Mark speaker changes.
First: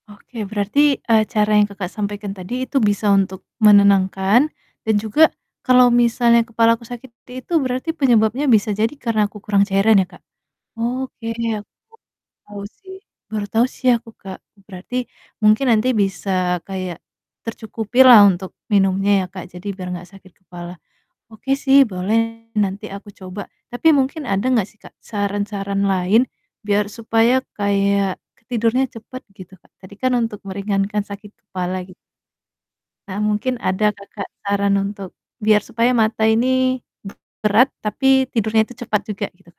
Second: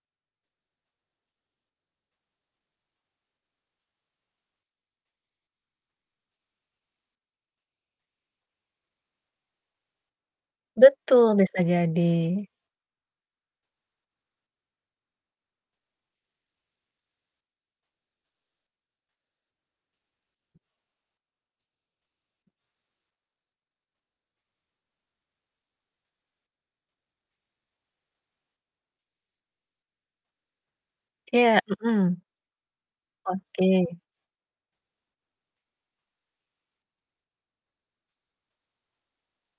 Speaker 1: Oke, berarti, eee, cara yang Kakak, sampaikan tadi itu bisa untuk menenangkan dan juga kalau misalnya kepalaku sakit seperti itu berarti penyebabnya bisa jadi karena aku kurang cairan ya, Kak,
Speaker 2: Betul,
Speaker 1: oke
Speaker 2: bisa
Speaker 1: aku baru
Speaker 2: jadi.
Speaker 1: tahu sih baru tahu sih aku, Kak. Berarti mungkin nanti bisa kayak tercukupi lah untuk minumnya ya Kak, jadi biar enggak sakit kepala. Oke sih boleh, nanti aku coba. Tapi mungkin ada enggak sih, Kak, saran-saran lain biar supaya kayak tidurnya cepat, gitu, Kak. Tadi kan untuk meringankan sakit
Speaker 2: Iya.
Speaker 1: kepala, gitu.
Speaker 2: Mhm.
Speaker 1: Nah, mungkin ada
Speaker 2: Oke
Speaker 1: Kakak saran untuk biar supaya mata ini be berat, tapi tidurnya itu cepat juga, gitu?